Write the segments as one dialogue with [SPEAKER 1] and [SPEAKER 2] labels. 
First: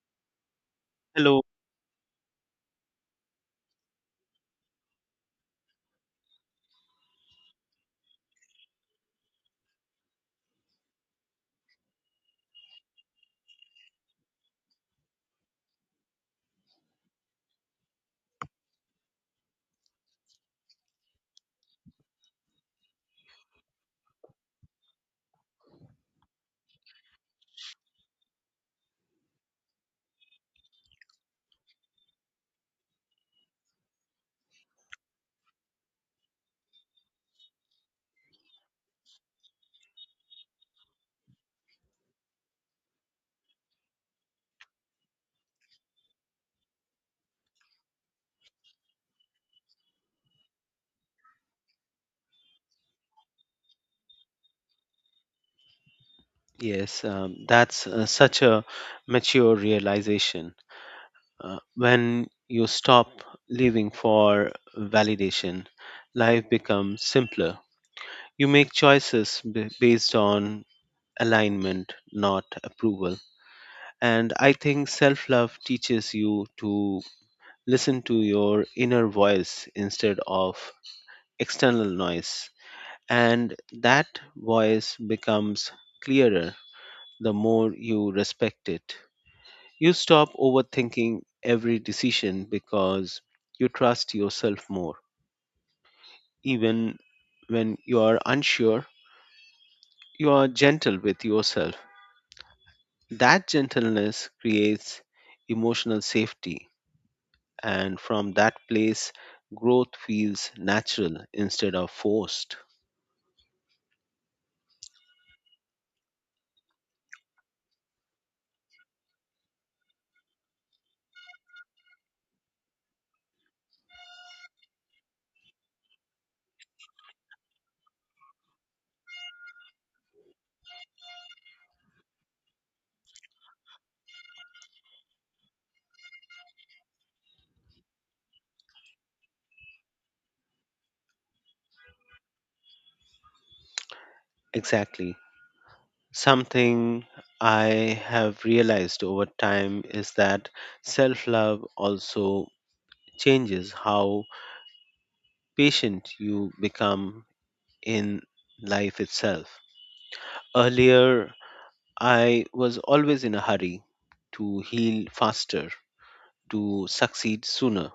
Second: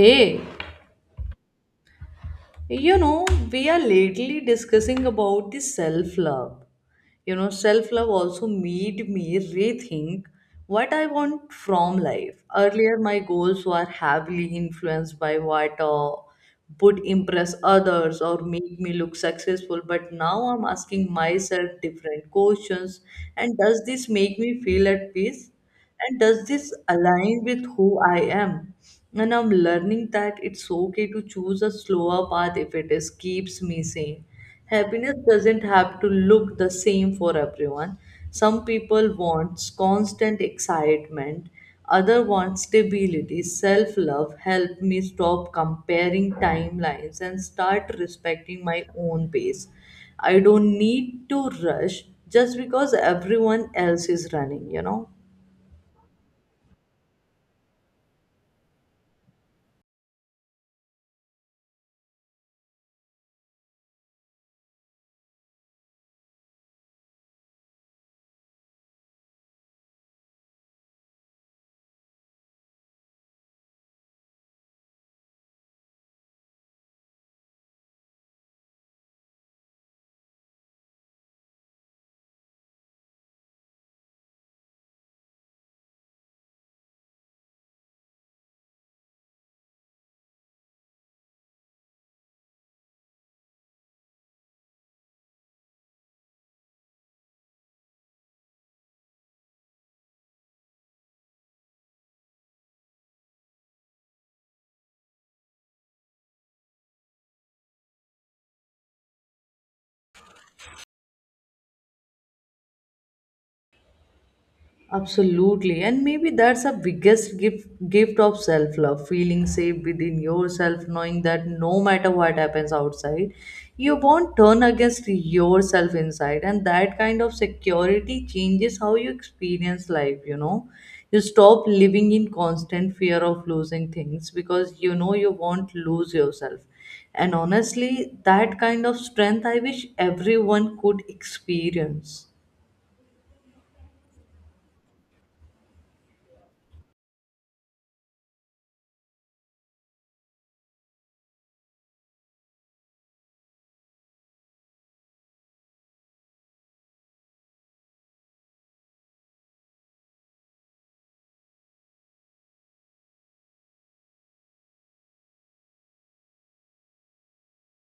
[SPEAKER 1] Hey,
[SPEAKER 2] Hello.
[SPEAKER 1] you know, we are lately discussing about the self love. You know, self love also made me rethink what I want from life. Earlier, my goals were heavily influenced by what would impress others or make me look successful, but now I'm asking myself different questions. And does this make me feel at peace? And does this align with who I am? And I'm learning that it's okay to choose a slower path if it is keeps me sane. Happiness doesn't have to look the same for everyone. Some people want constant excitement, other want stability. Self-love helped me stop comparing timelines and start respecting my own pace. I don't need to rush just because everyone else is running, you know.
[SPEAKER 2] Yes, that's such a mature realization. When you stop living for validation, life becomes simpler. You make choices based on alignment, not approval. And I think self love teaches you to listen to your inner voice instead of external noise. And that voice becomes clearer the more you respect it. You stop overthinking every decision because you trust yourself more. Even when you are unsure, you are gentle with yourself. That gentleness creates emotional safety, and from that place, growth feels natural instead of forced.
[SPEAKER 1] Absolutely, and maybe that's the biggest gift of self love, feeling safe within yourself, knowing that no matter what happens outside, you won't turn against yourself inside, and that kind of security changes how you experience life. You know, you stop living in constant fear of losing things because you know you won't lose yourself. And honestly, that kind of strength I wish everyone could experience.
[SPEAKER 2] Exactly. Something I have realized over time is that self love also changes how patient you become in life itself. Earlier, I was always in a hurry to heal faster, to succeed sooner,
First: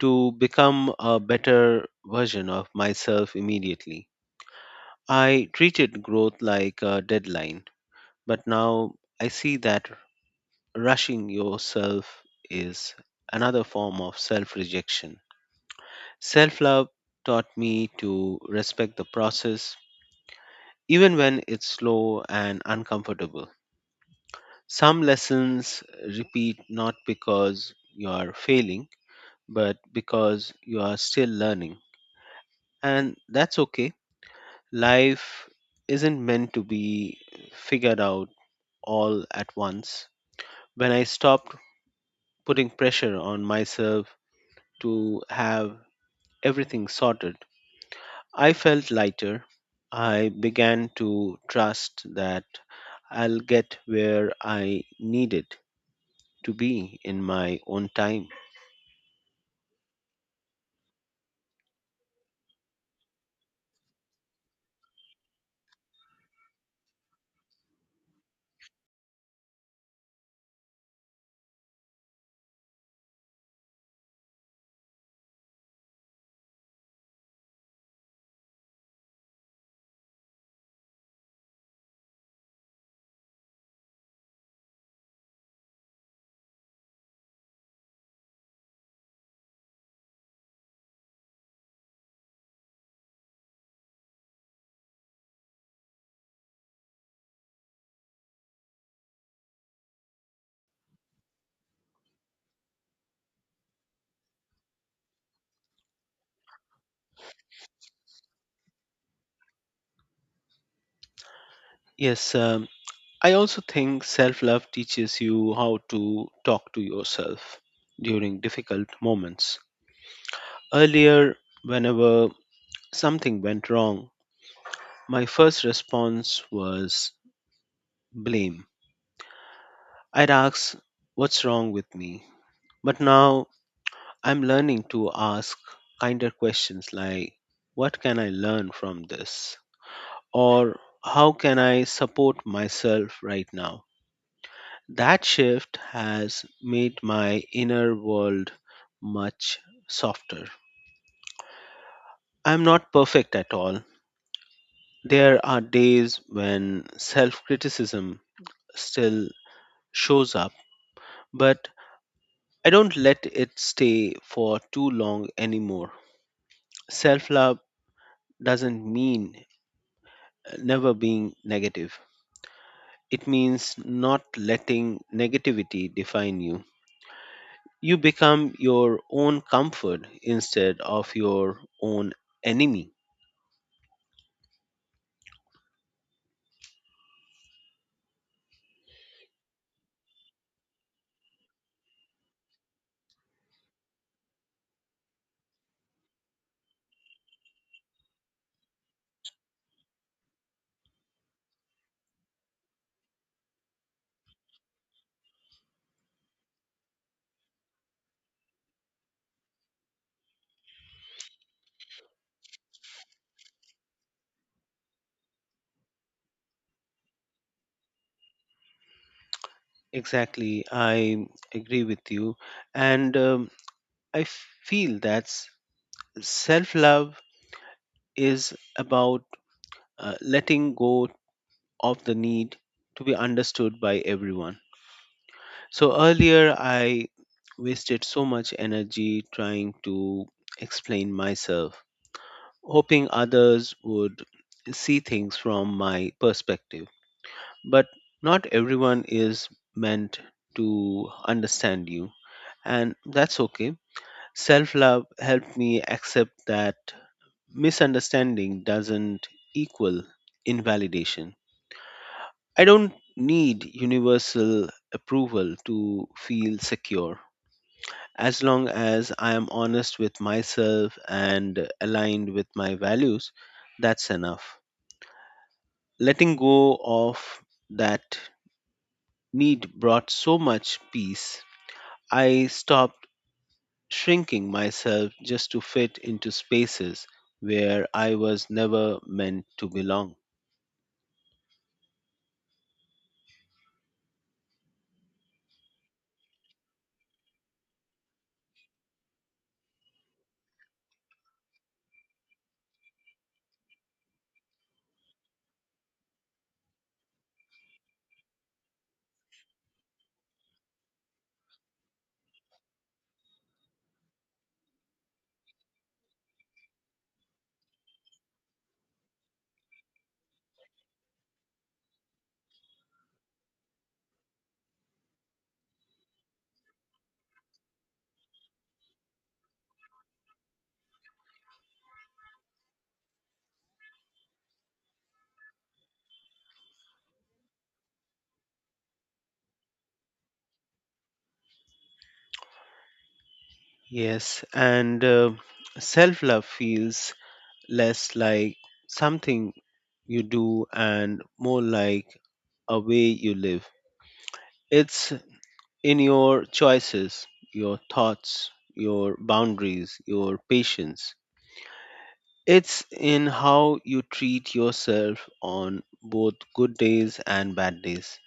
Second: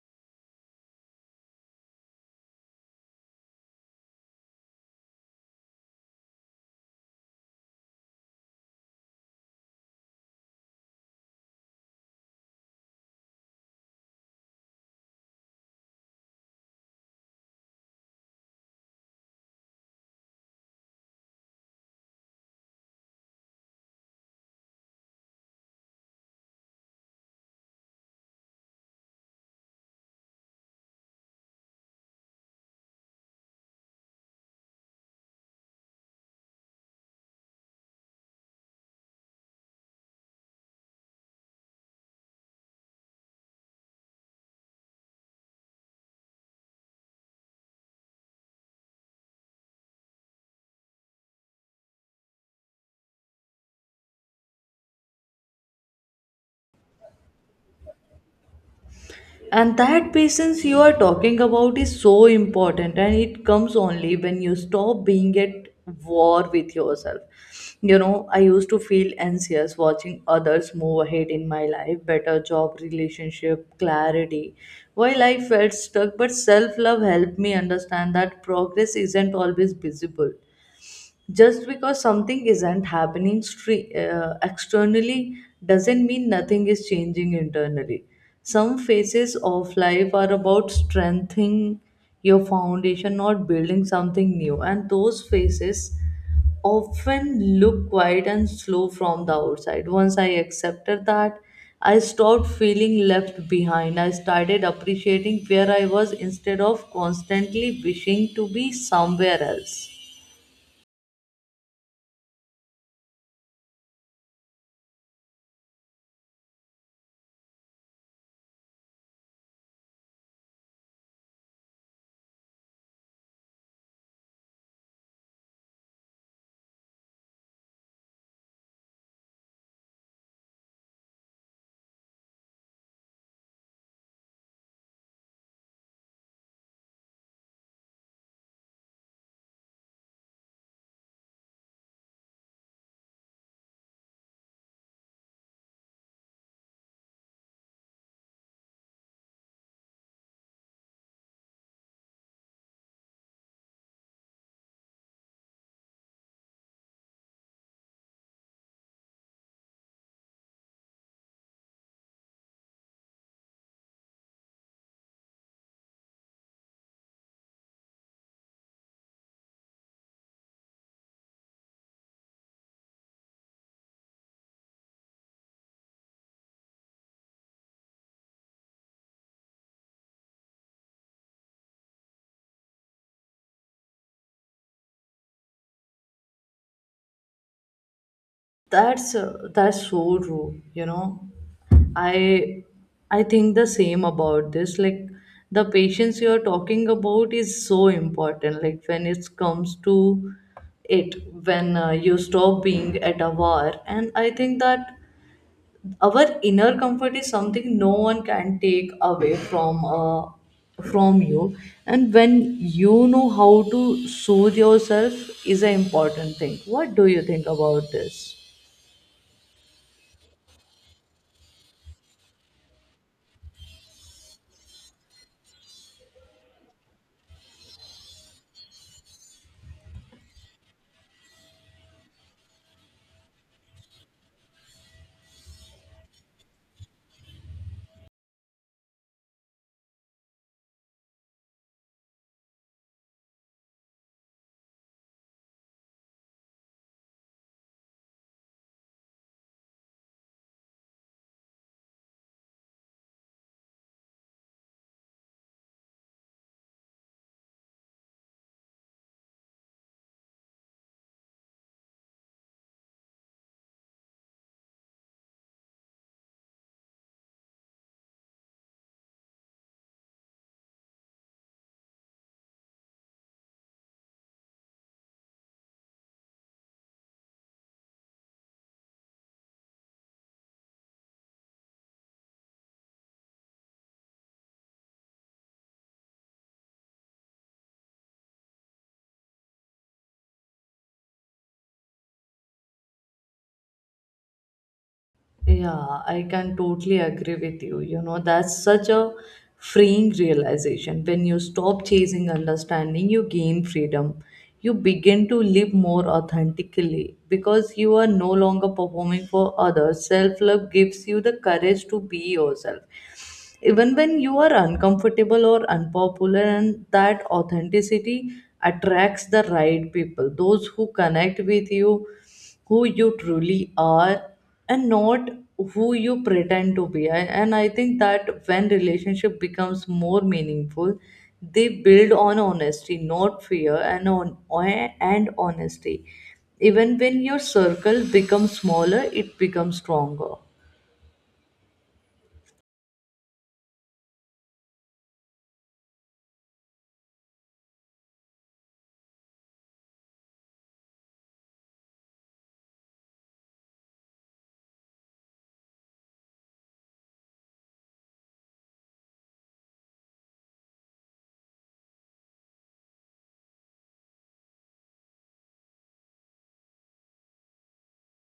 [SPEAKER 2] to become a better version of myself immediately. I treated growth like a deadline, but now I see that rushing yourself is another form of self rejection. Self love taught me to respect the process, even when it's slow and uncomfortable. Some lessons repeat not because you are failing, but because you are still learning. And that's okay. Life isn't meant to be figured out all at once. When I stopped putting pressure on myself to have everything sorted, I felt lighter. I began to trust that I'll get where I needed to be in my own time.
[SPEAKER 1] And that patience you are talking about is so important, and it comes only when you stop being at war with yourself. You know, I used to feel anxious watching others move ahead in my life, better job, relationship clarity, while I felt stuck, but self love helped me understand that progress isn't always visible. Just because something isn't happening externally doesn't mean nothing is changing internally. Some phases of life are about strengthening your foundation, not building something new, and those phases often look quiet and slow from the outside. Once I accepted that, I stopped feeling left behind. I started appreciating where I was instead of constantly wishing to be somewhere else.
[SPEAKER 2] Yes, um, I also think self love teaches you how to talk to yourself during difficult moments. Earlier, whenever something went wrong, my first response was blame. I'd ask, "What's wrong with me?" But now I'm learning to ask kinder questions like, "What can I learn from this?" Or "how can I support myself right now?" That shift has made my inner world much softer. I'm not perfect at all. There are days when self criticism still shows up, but I don't let it stay for too long anymore. Self love doesn't mean never being negative, it means not letting negativity define you. You become your own comfort instead of your own enemy.
[SPEAKER 1] That's so true. You know, I I think the same about this. Like the patience you're talking about is so important. Like when it comes to it, when you stop being at a war, and I think that our inner comfort is something no one can take away from you. And when you know how to soothe yourself is an important thing. What do you think about this?
[SPEAKER 2] Exactly, I agree with you. And I feel that self love is about letting go of the need to be understood by everyone. So earlier, I wasted so much energy trying to explain myself, hoping others would see things from my perspective. But not everyone is meant to understand you, and that's okay. Self love helped me accept that misunderstanding doesn't equal invalidation. I don't need universal approval to feel secure. As long as I am honest with myself and aligned with my values, that's enough. Letting go of that need brought so much peace. I stopped shrinking myself just to fit into spaces where I was never meant to belong.
[SPEAKER 1] Yeah, I can totally agree with you. You know, that's such a freeing realization. When you stop chasing understanding, you gain freedom. You begin to live more authentically because you are no longer performing for others. Self love gives you the courage to be yourself even when you are uncomfortable or unpopular, and that authenticity attracts the right people, those who connect with you, who you truly are and not who you pretend to be. And I think that when relationship becomes more meaningful, they build on honesty, not fear, and honesty, even when your circle becomes smaller, it becomes stronger.
[SPEAKER 2] Yes, and self love feels less like something you do and more like a way you live. It's in your choices, your thoughts, your boundaries, your patience. It's in how you treat yourself on both good days and bad days.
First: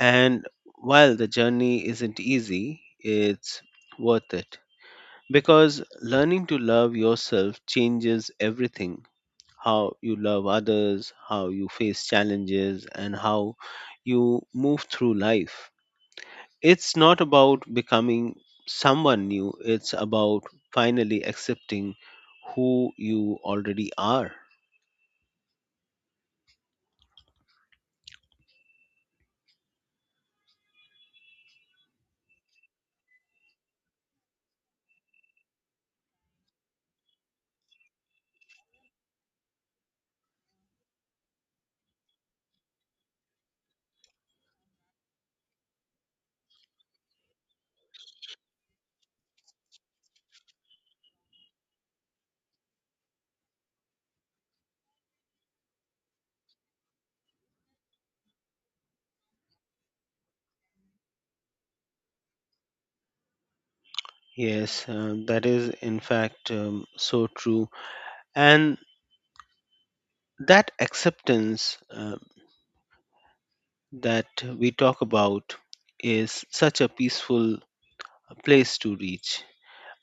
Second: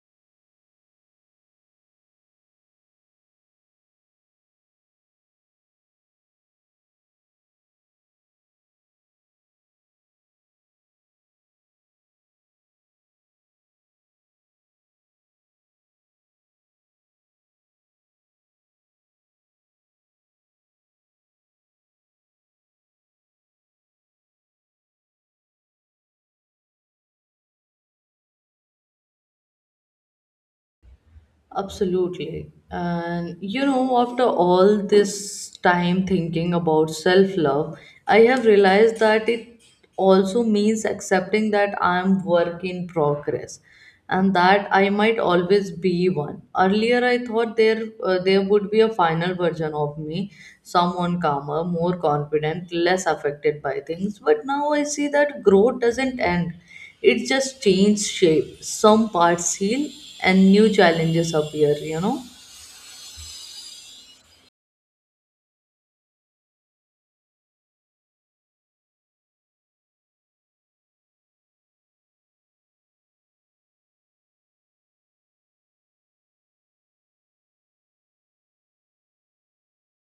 [SPEAKER 2] And while the journey isn't easy, it's worth it because learning to love yourself changes everything, how you love others, how you face challenges, and how you move through life. It's not about becoming someone new, it's about finally accepting who you already are.
[SPEAKER 1] Absolutely. And you know, after all this time thinking about self love, I have realized that it also means accepting that I'm work in progress and that I might always be one. Earlier, I thought there would be a final version of me, someone calmer, more confident, less affected by things. But now I see that growth doesn't end, it just changed shape. Some parts heal and new challenges appear, you know.
[SPEAKER 2] Yes, that is in fact so true. And that acceptance that we talk about is such a peaceful place to reach.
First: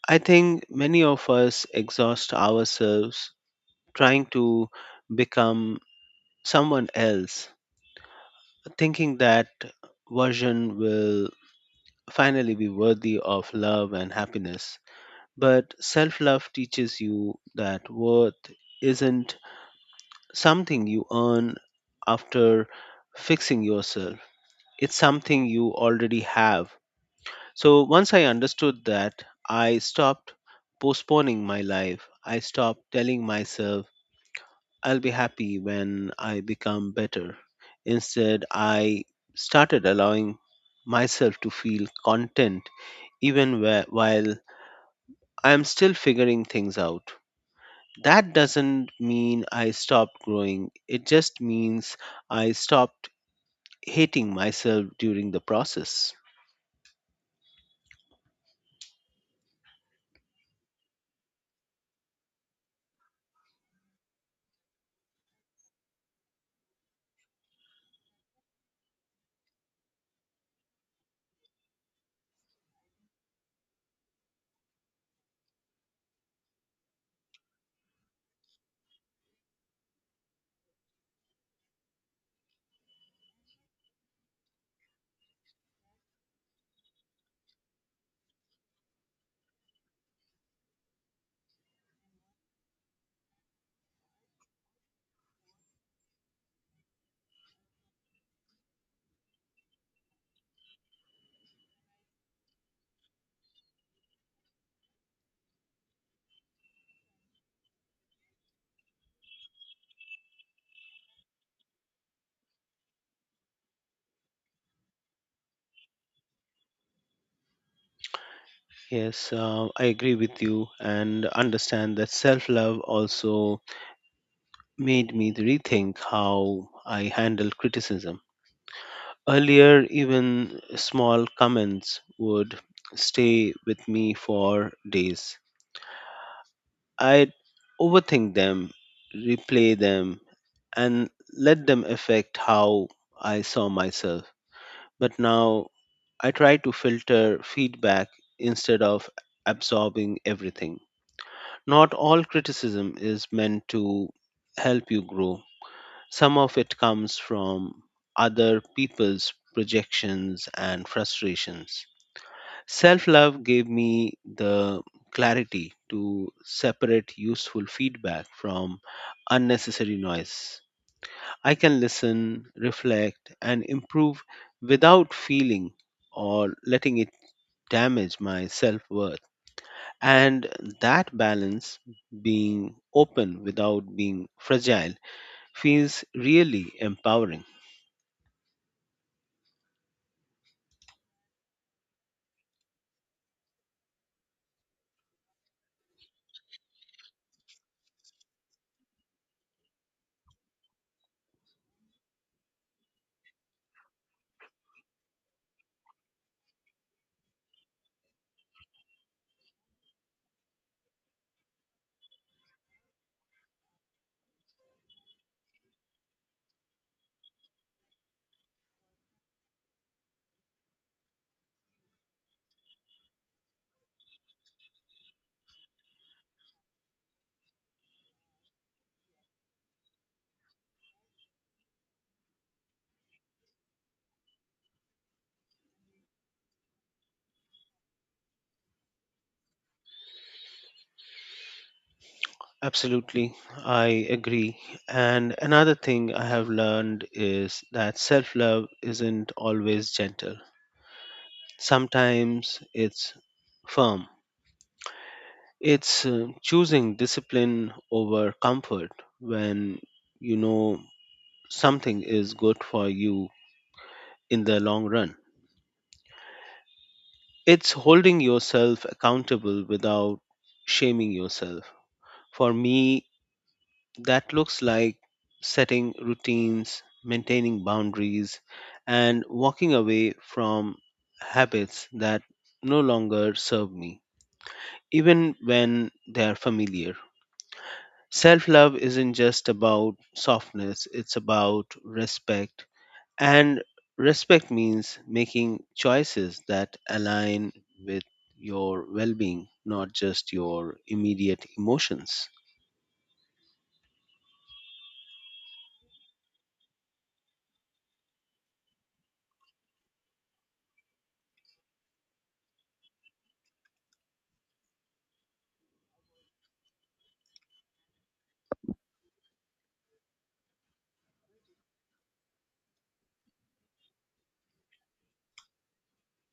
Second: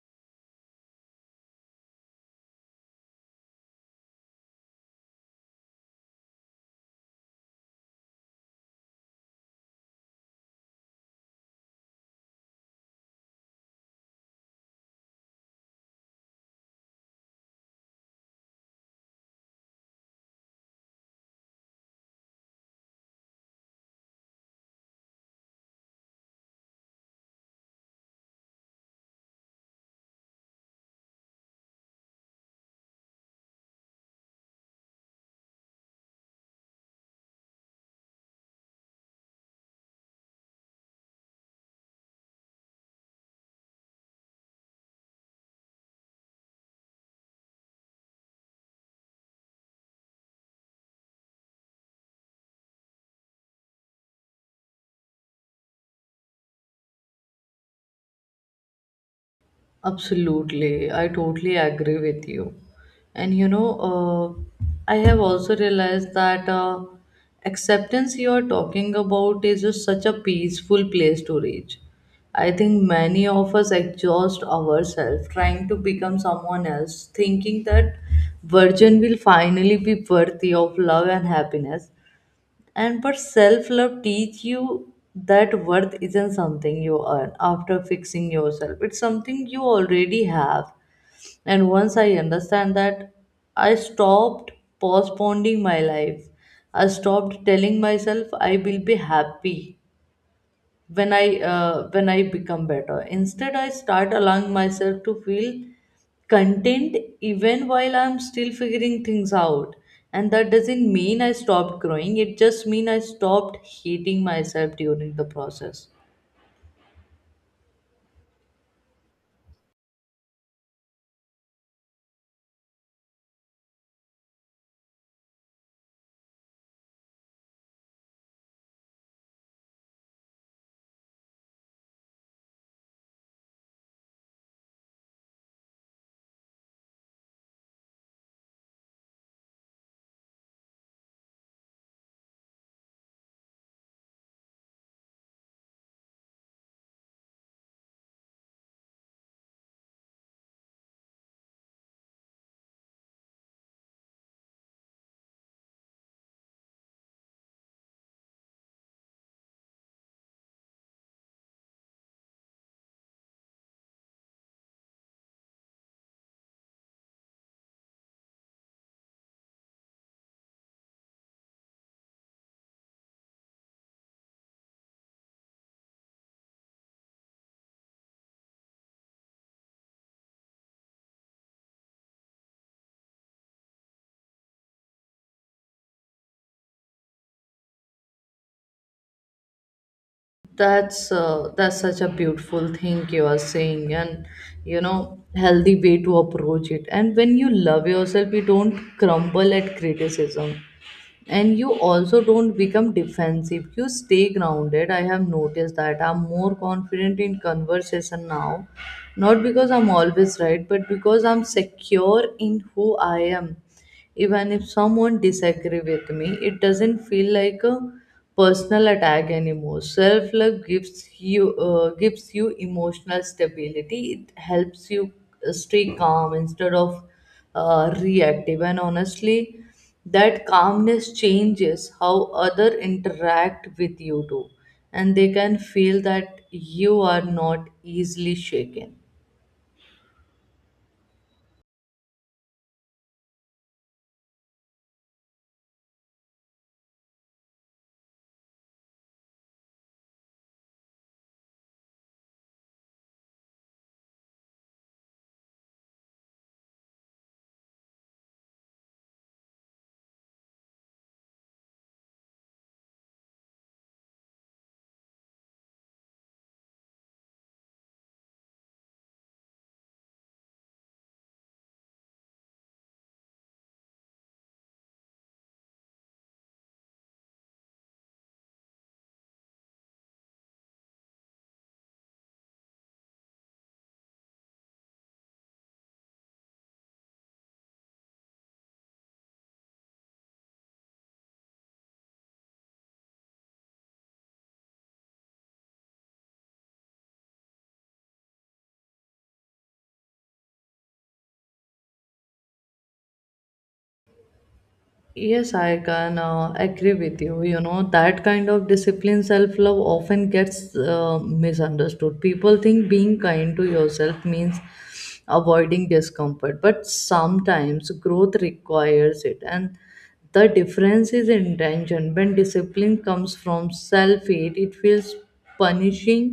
[SPEAKER 2] I think many of us exhaust ourselves trying to become someone else, thinking that version will finally be worthy of love and happiness. But self love teaches you that worth isn't something you earn after fixing yourself, it's something you already have. So once I understood that, I stopped postponing my life. I stopped telling myself, "I'll be happy when I become better." Instead, I started allowing myself to feel content while I'm still figuring things out. That doesn't mean I stopped growing, it just means I stopped hating myself during the process.
[SPEAKER 1] Absolutely. I totally agree with you. And you know, I have also realized that acceptance you are talking about is just such a peaceful place to reach. I think many of us exhaust ourselves trying to become someone else, thinking that virgin will finally be worthy of love and happiness. And but self love teach you that worth isn't something you earn after fixing yourself. It's something you already have. And once I understand that, I stopped postponing my life. I stopped telling myself I will be happy when I become better. Instead, I start allowing myself to feel content even while I'm still figuring things out. And that doesn't mean I stopped growing. It just means I stopped hating myself during the process.
[SPEAKER 2] Yes, I agree with you and understand that self love also made me rethink how I handle criticism. Earlier, even small comments would stay with me for days. I'd overthink them, replay them, and let them affect how I saw myself. But now I try to filter feedback instead of absorbing everything. Not all criticism is meant to help you grow. Some of it comes from other people's projections and frustrations. Self love gave me the clarity to separate useful feedback from unnecessary noise. I can listen, reflect, and improve without feeling or letting it damage my self worth. And that balance, being open without being fragile, feels really empowering.
[SPEAKER 1] That's such a beautiful thing you are saying, and you know, healthy way to approach it. And when you love yourself, you don't crumble at criticism, and you also don't become defensive, you stay grounded. I have noticed that I'm more confident in conversation now, not because I'm always right, but because I'm secure in who I am. Even if someone disagree with me, it doesn't feel like a personal attack anymore. Self love gives you emotional stability. It helps you stay calm instead of reactive, and honestly, that calmness changes how other interact with you too, and they can feel that you are not easily shaken.
[SPEAKER 2] Absolutely, I agree. And another thing I have learned is that self love isn't always gentle, sometimes it's firm. It's choosing discipline over comfort when you know something is good for you in the long run. It's holding yourself accountable without shaming yourself. For me, that looks like setting routines, maintaining boundaries, and walking away from habits that no longer serve me, even when they are familiar. Self love isn't just about softness, it's about respect, and respect means making choices that align with your well being, not just your immediate emotions.
[SPEAKER 1] Yes, I can agree with you. You know, that kind of discipline, self love often gets misunderstood. People think being kind to yourself means avoiding discomfort, but sometimes growth requires it. And the difference is intention. When discipline comes from self hate, it feels punishing.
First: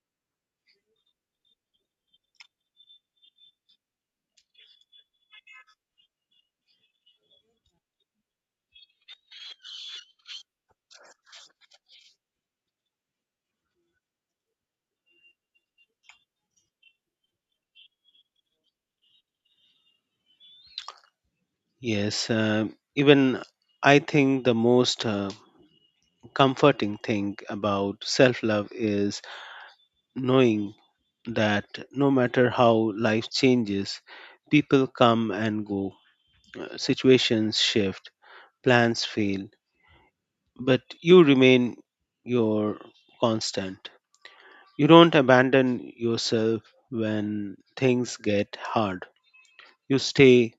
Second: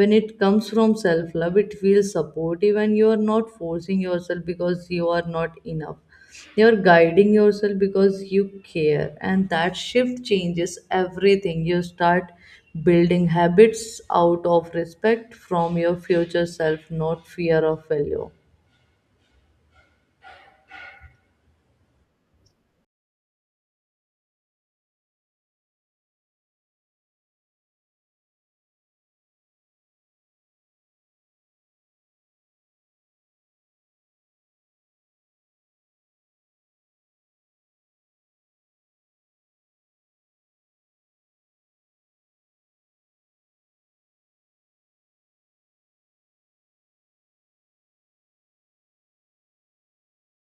[SPEAKER 1] When it comes from self love, it feels supportive, and you are not forcing yourself because you are not enough. You are guiding yourself because you care, and that shift changes everything. You start building habits out of respect from your future self, not fear of failure.
[SPEAKER 2] Yes, um, even I think the most comforting thing about self love is knowing that no matter how life changes, people come and go, situations shift, plans fail, but you remain your constant. You don't abandon yourself when things get hard. You stay,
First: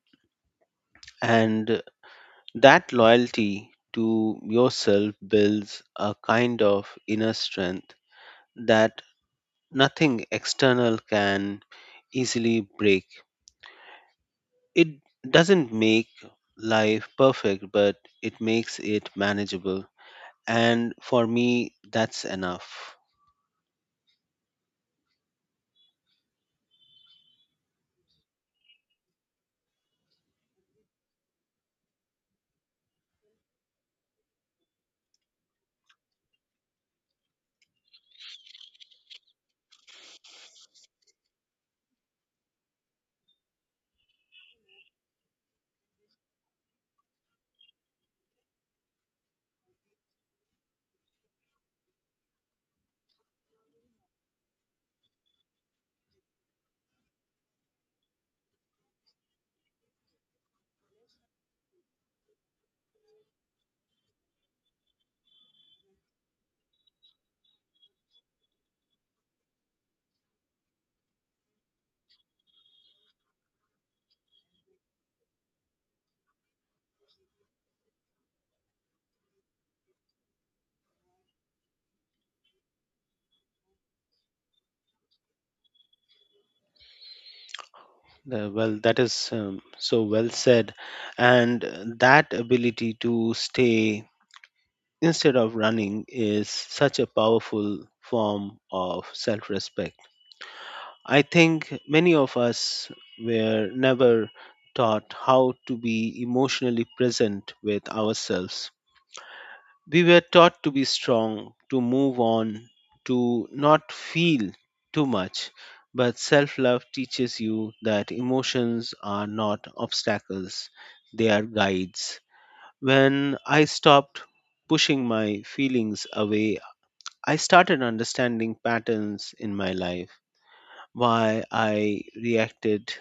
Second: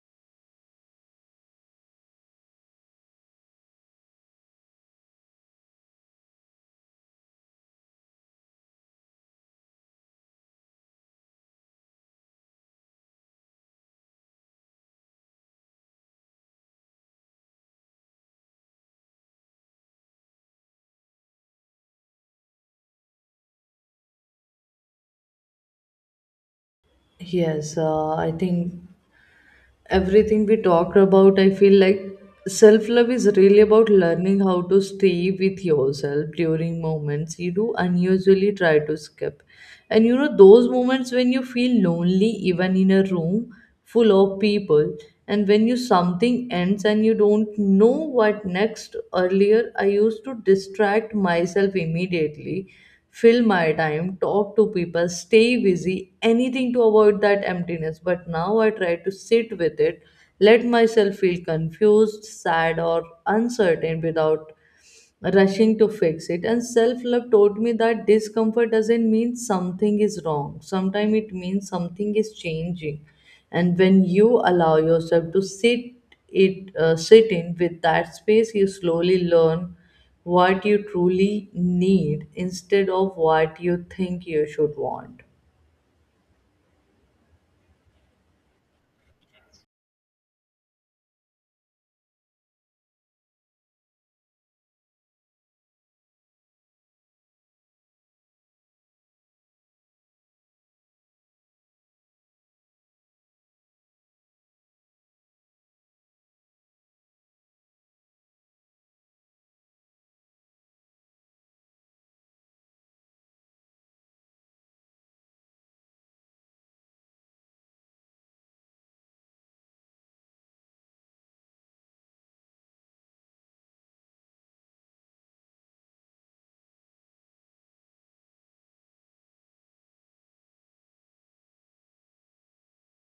[SPEAKER 2] and that loyalty to yourself builds a kind of inner strength that nothing external can easily break. It doesn't make life perfect, but it makes it manageable. And for me, that's enough.
[SPEAKER 1] Yes, I think everything we talked about, I feel like self love is really about learning how to stay with yourself during moments you do unusually try to skip. And you know, those moments when you feel lonely, even in a room full of people, and when you something ends and you don't know what next. Earlier I used to distract myself immediately, fill my time, talk to people, stay busy, anything to avoid that emptiness. But now I try to sit with it, let myself feel confused, sad, or uncertain without rushing to fix it. And self love taught me that discomfort doesn't mean something is wrong, sometimes it means something is changing. And when you allow yourself to sit in with that space, you slowly learn what you truly need instead of what you think you should want.
[SPEAKER 2] Well, that is so well said. And that ability to stay instead of running is such a powerful form of self respect. I think many of us were never taught how to be emotionally present with ourselves. We were taught to be strong, to move on, to not feel too much. But self love teaches you that emotions are not obstacles, they are guides. When I stopped pushing my feelings away, I started understanding patterns in my life, why I reacted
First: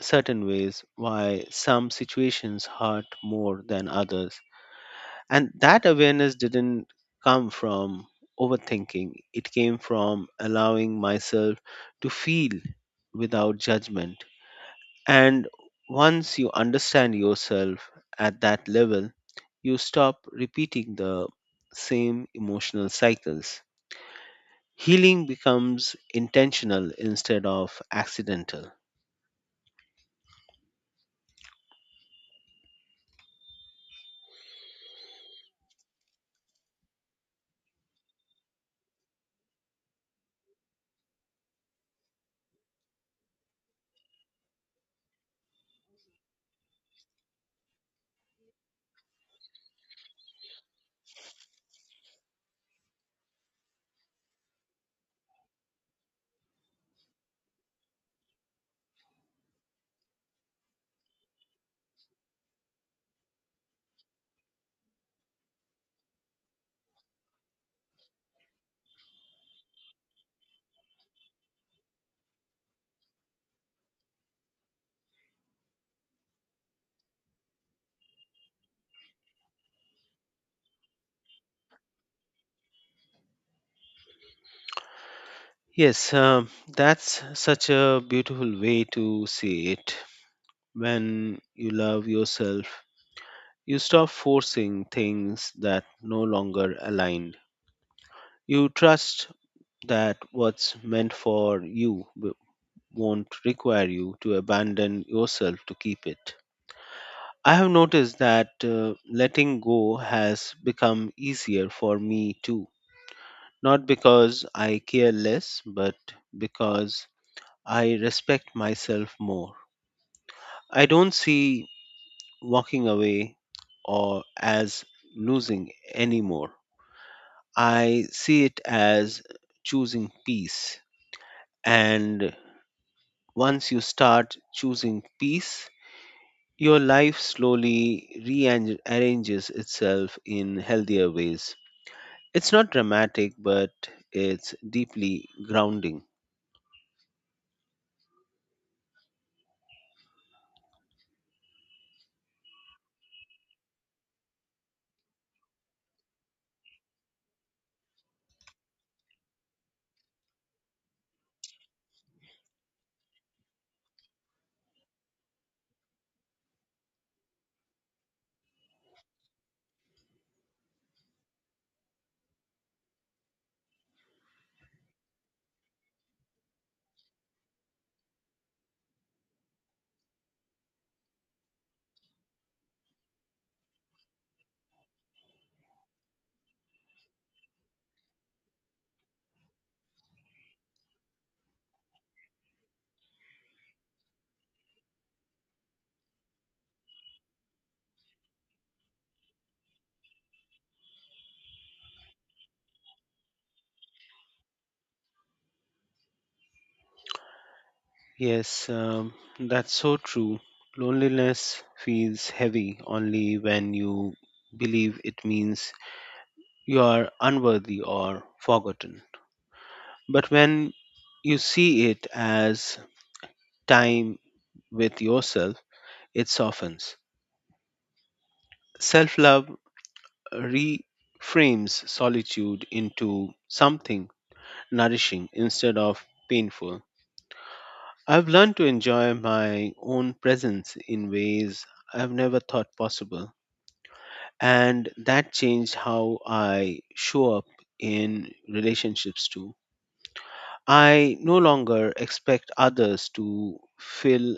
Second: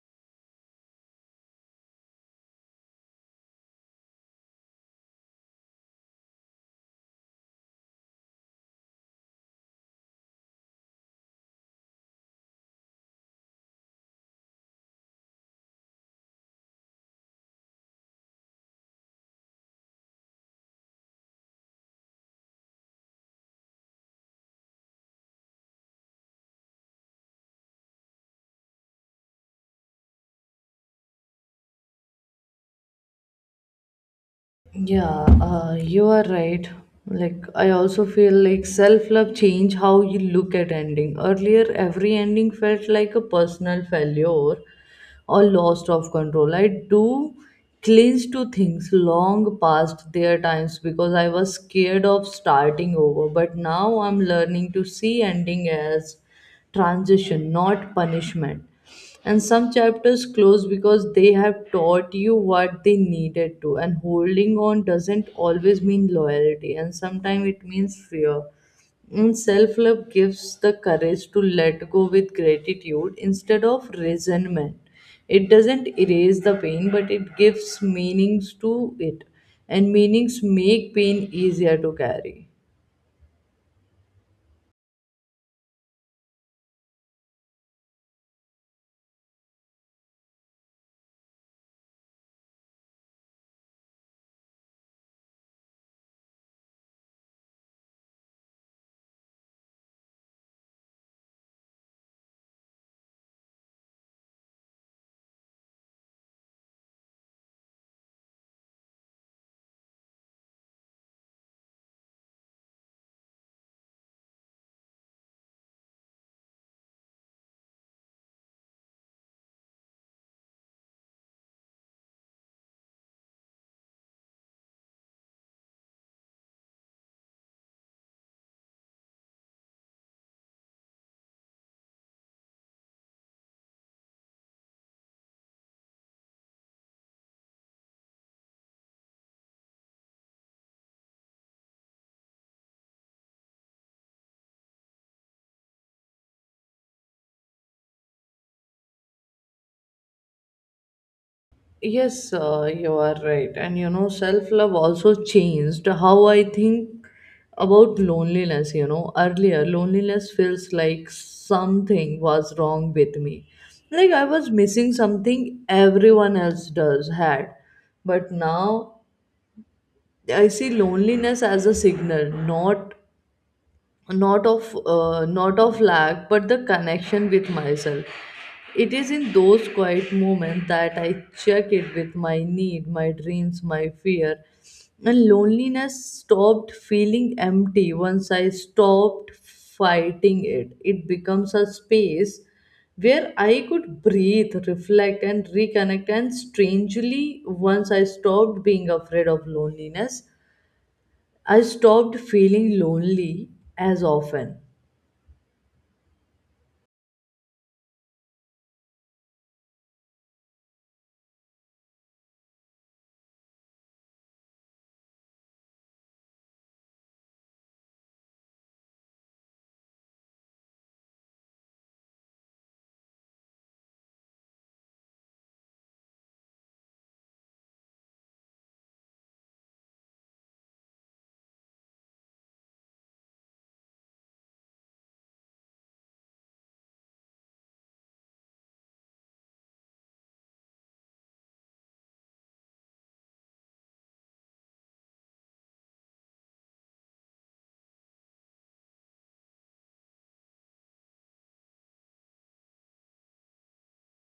[SPEAKER 2] certain ways, why some situations hurt more than others, and that awareness didn't come from overthinking, it came from allowing myself to feel without judgment. And once you understand yourself at that level, you stop repeating the same emotional cycles. Healing becomes intentional instead of accidental.
[SPEAKER 1] Yeah, you are right. Like, I also feel like self love change how you look at ending. Earlier, every ending felt like a personal failure, or lost of control. I do cling to things long past their times because I was scared of starting over. But now I'm learning to see ending as transition, not punishment. And some chapters close because they have taught you what they needed to. And holding on doesn't always mean loyalty, and sometimes it means fear. Self-love gives the courage to let go with gratitude instead of resentment. It doesn't erase the pain, but it gives meanings to it, and meanings make pain easier to carry.
[SPEAKER 2] Yes, that's such a beautiful way to see it. When you love yourself, you stop forcing things that no longer align. You trust that what's meant for you won't require you to abandon yourself to keep it. I have noticed that letting go has become easier for me too. Not because I care less, but because I respect myself more. I don't see walking away or as losing anymore. I see it as choosing peace. And once you start choosing peace, your life slowly rearranges itself in healthier ways. It's not dramatic, but it's deeply grounding.
[SPEAKER 1] Yes, you are right. And you know, self love also changed how I think about loneliness. You know, earlier, loneliness feels like something was wrong with me. Like I was missing something everyone else does had. But now I see loneliness as a signal, not of lack but the connection with myself. It is in those quiet moments that I check it with my need, my dreams, my fear. And loneliness stopped feeling empty once I stopped fighting it. It becomes a space where I could breathe, reflect, and reconnect. And strangely, once I stopped being afraid of loneliness, I stopped feeling lonely as often.
[SPEAKER 2] Yes, um, that's so true. Loneliness feels heavy only when you believe it means you are unworthy or forgotten. But when you see it as time with yourself, it softens. Self love reframes solitude into something nourishing instead of painful. I've learned to enjoy my own presence in ways I've never thought possible, and that changed how I show up in relationships too. I no longer expect others to fill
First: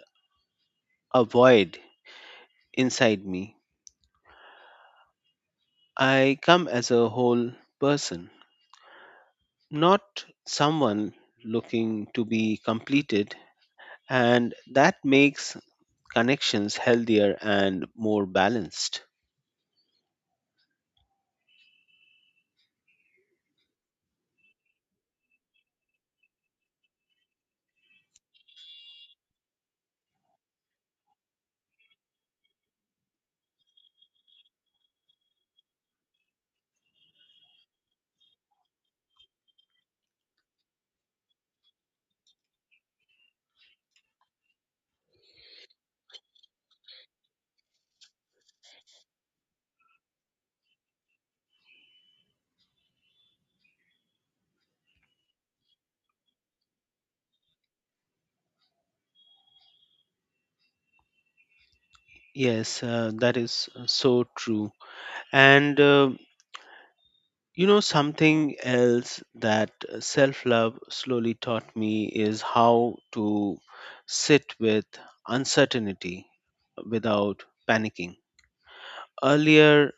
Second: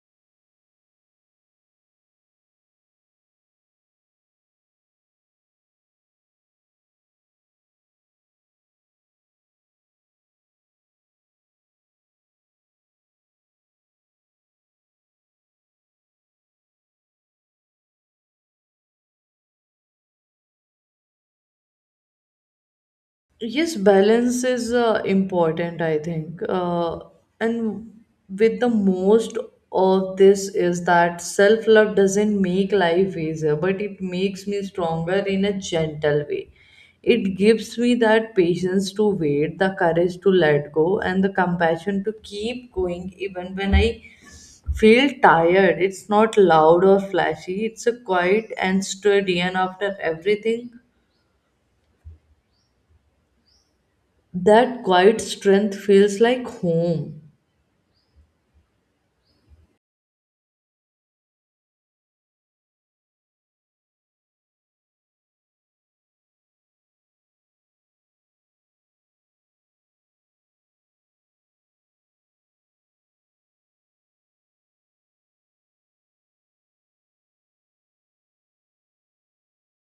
[SPEAKER 2] a void inside me. I come as a whole person, not someone looking to be completed, and that makes connections healthier and more balanced.
[SPEAKER 1] Yes, balance is important, I think. And with the most of this is that self love doesn't make life easier, but it makes me stronger in a gentle way. It gives me that patience to wait, the courage to let go, and the compassion to keep going even when I feel tired. It's not loud or flashy, it's a quiet and steady, and after everything that quiet strength feels like home.
[SPEAKER 2] Yes, that is so true. And you know, something else that self love slowly taught me is how to sit with uncertainty without panicking. Earlier,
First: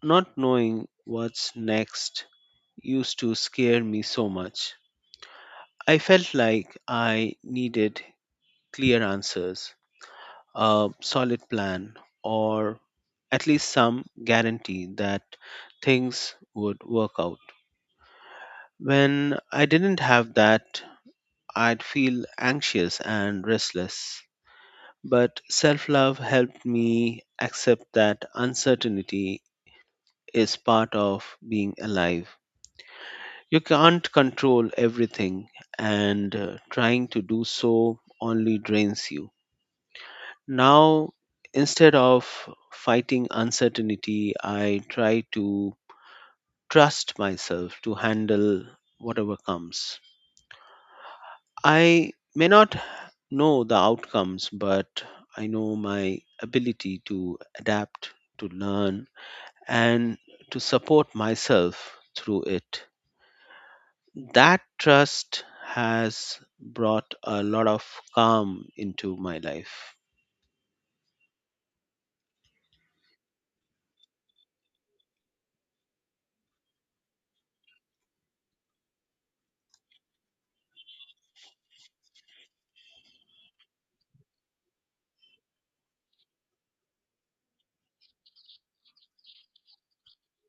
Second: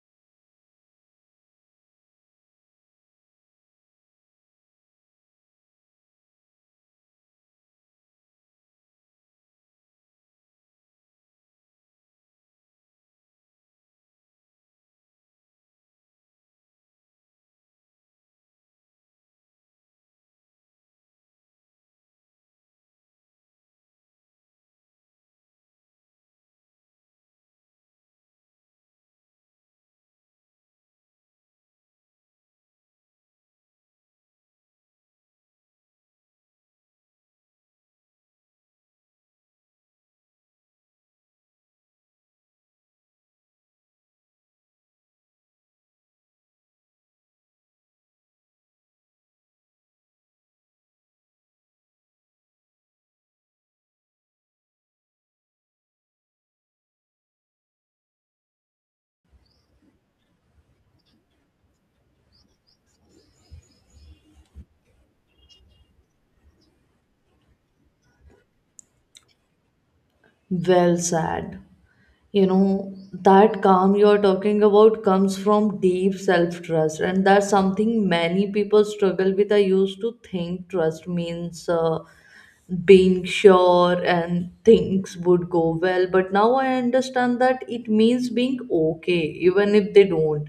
[SPEAKER 2] not knowing what's next used to scare me so much. I felt like I needed clear answers, a solid plan, or at least some guarantee that things would work out. When I didn't have that, I'd feel anxious and restless. But self love helped me accept that uncertainty is part of being alive. You can't control everything, and trying to do so only drains you. Now, instead of fighting uncertainty, I try to trust myself to handle whatever comes. I may not know the outcomes, but I know my ability to adapt, to learn, and to support myself through it. That trust has brought a lot of calm into my life.
[SPEAKER 1] Well said. You know, that calm you're talking about comes from deep self trust, and that's something many people struggle with. I used to think trust means being sure and things would go well, but now I understand that it means being okay even if they don't.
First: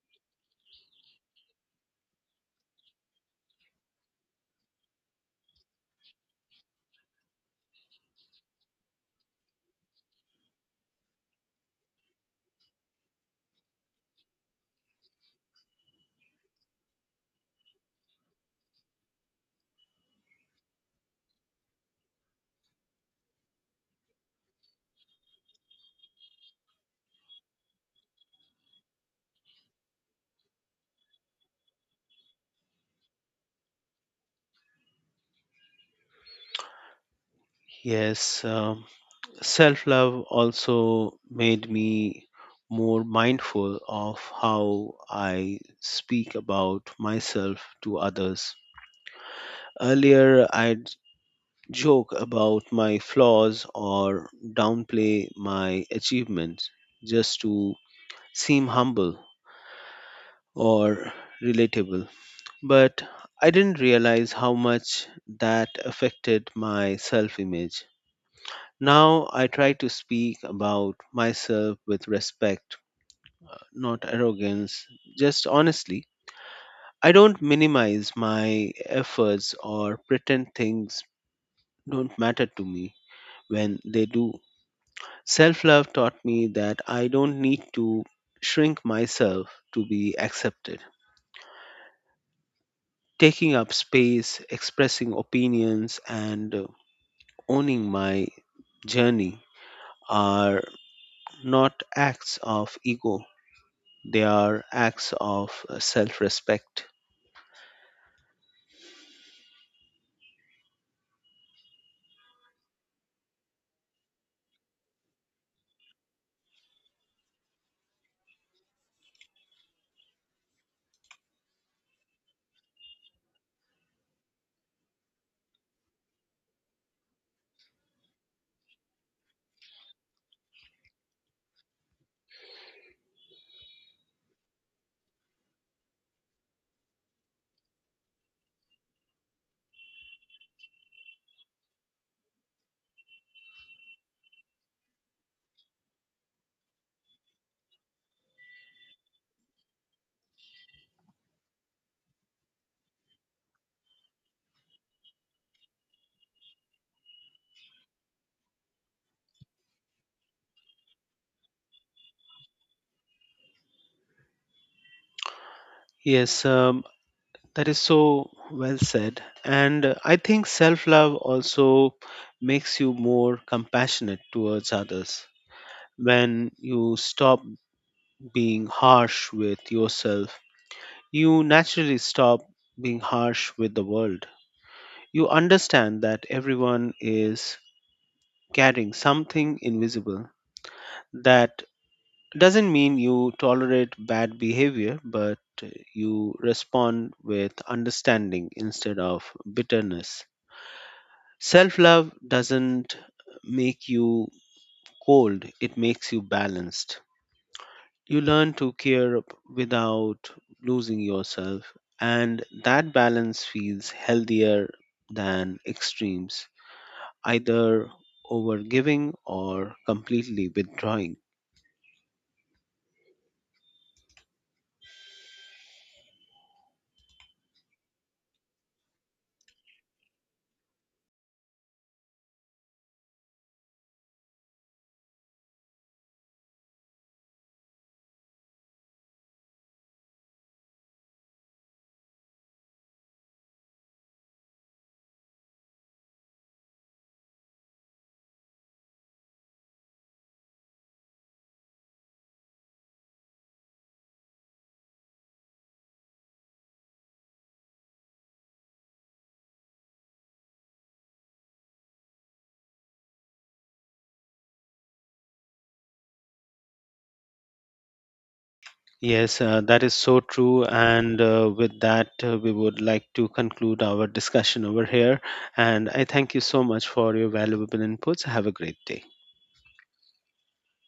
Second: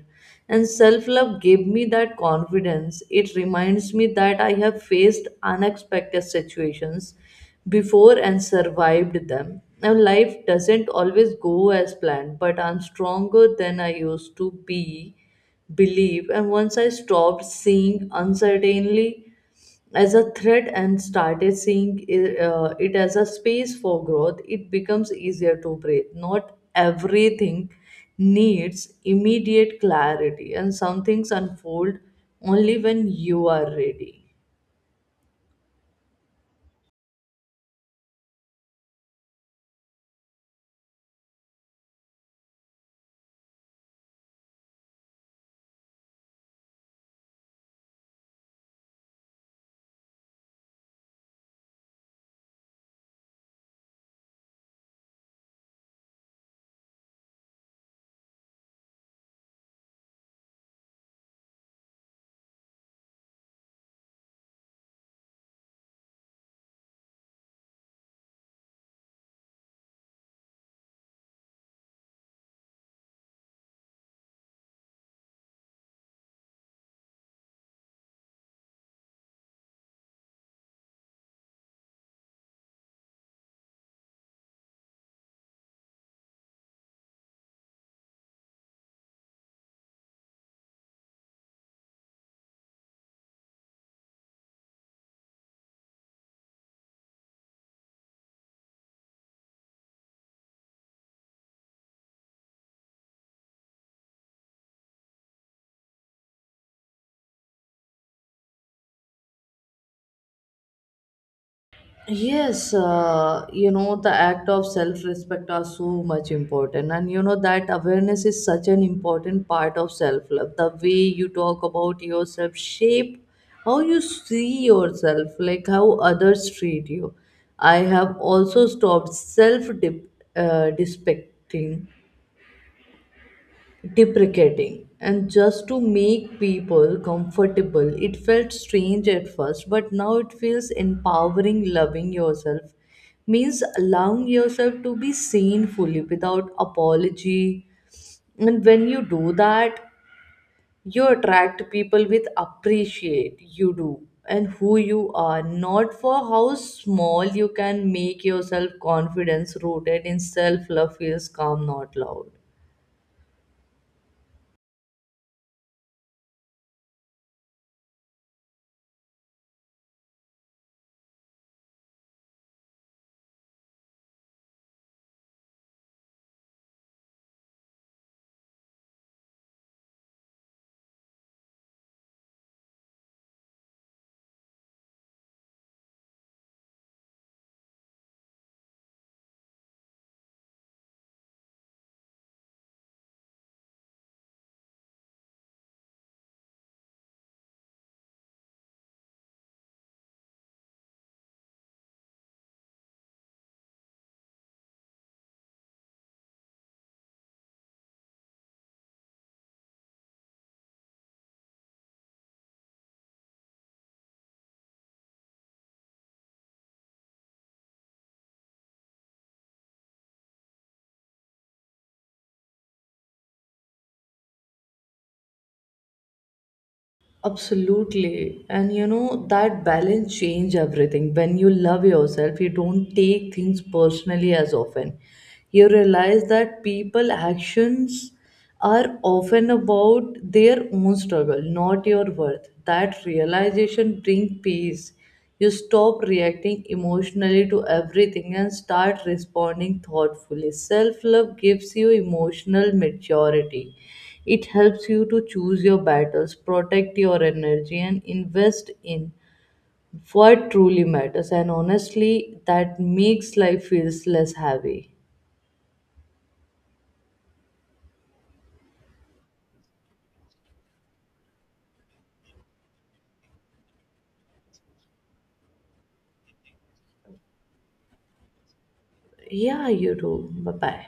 [SPEAKER 1] And self love gave me that confidence. It reminds me that I have faced unexpected situations before and survived them. Now life doesn't always go as planned, but I'm stronger than I used to be believe. And once I stopped seeing uncertainly as a threat and started seeing it as a space for growth, it becomes easier to breathe. Not everything needs immediate clarity, and some things unfold only when you are ready.
[SPEAKER 2] Yes, self love also made me more mindful of how I speak about myself to others. Earlier, I'd joke about my flaws or downplay my achievements just to seem humble or relatable. But I didn't realize how much that affected my self image. Now I try to speak about myself with respect, not arrogance, just honestly. I don't minimize my efforts or pretend things don't matter to me when they do. Self love taught me that I don't need to shrink myself to be accepted. Taking up space, expressing opinions, and owning my journey are not acts of ego, they are acts of self respect.
[SPEAKER 1] Yes, you know, the act of self respect are so much important, and you know that awareness is such an important part of self love. The way you talk about yourself shape how you see yourself, like how others treat you. I have also stopped self dip, despecting deprecating and just to make people comfortable. It felt strange at first, but now it feels empowering. Loving yourself means allowing yourself to be seen fully without apology, and when you do that, you attract people with appreciate you do and who you are, not for how small you can make yourself. Confidence rooted in self love feels calm, not loud.
[SPEAKER 2] Yes, that is so well said. And I think self love also makes you more compassionate towards others. When you stop being harsh with yourself, you naturally stop being harsh with the world. You understand that everyone is carrying something invisible. That doesn't mean you tolerate bad behavior, but you respond with understanding instead of bitterness. Self love doesn't make you cold, it makes you balanced. You learn to care without losing yourself, and that balance feels healthier than extremes, either overgiving or completely withdrawing.
[SPEAKER 1] Absolutely. And you know, that balance change everything. When you love yourself, you don't take things personally as often. You realize that people actions are often about their own struggle, not your worth. That realization bring peace. You stop reacting emotionally to everything and start responding thoughtfully. Self love gives you emotional maturity. It helps you to choose your battles, protect your energy, and invest in what truly matters. And honestly, that makes life feels less heavy.
[SPEAKER 2] Yes, that is so true. And with that, we would like to conclude our discussion over here. And I thank you so much for your valuable inputs. Have a great day.
[SPEAKER 1] Yeah, you do. Bye bye.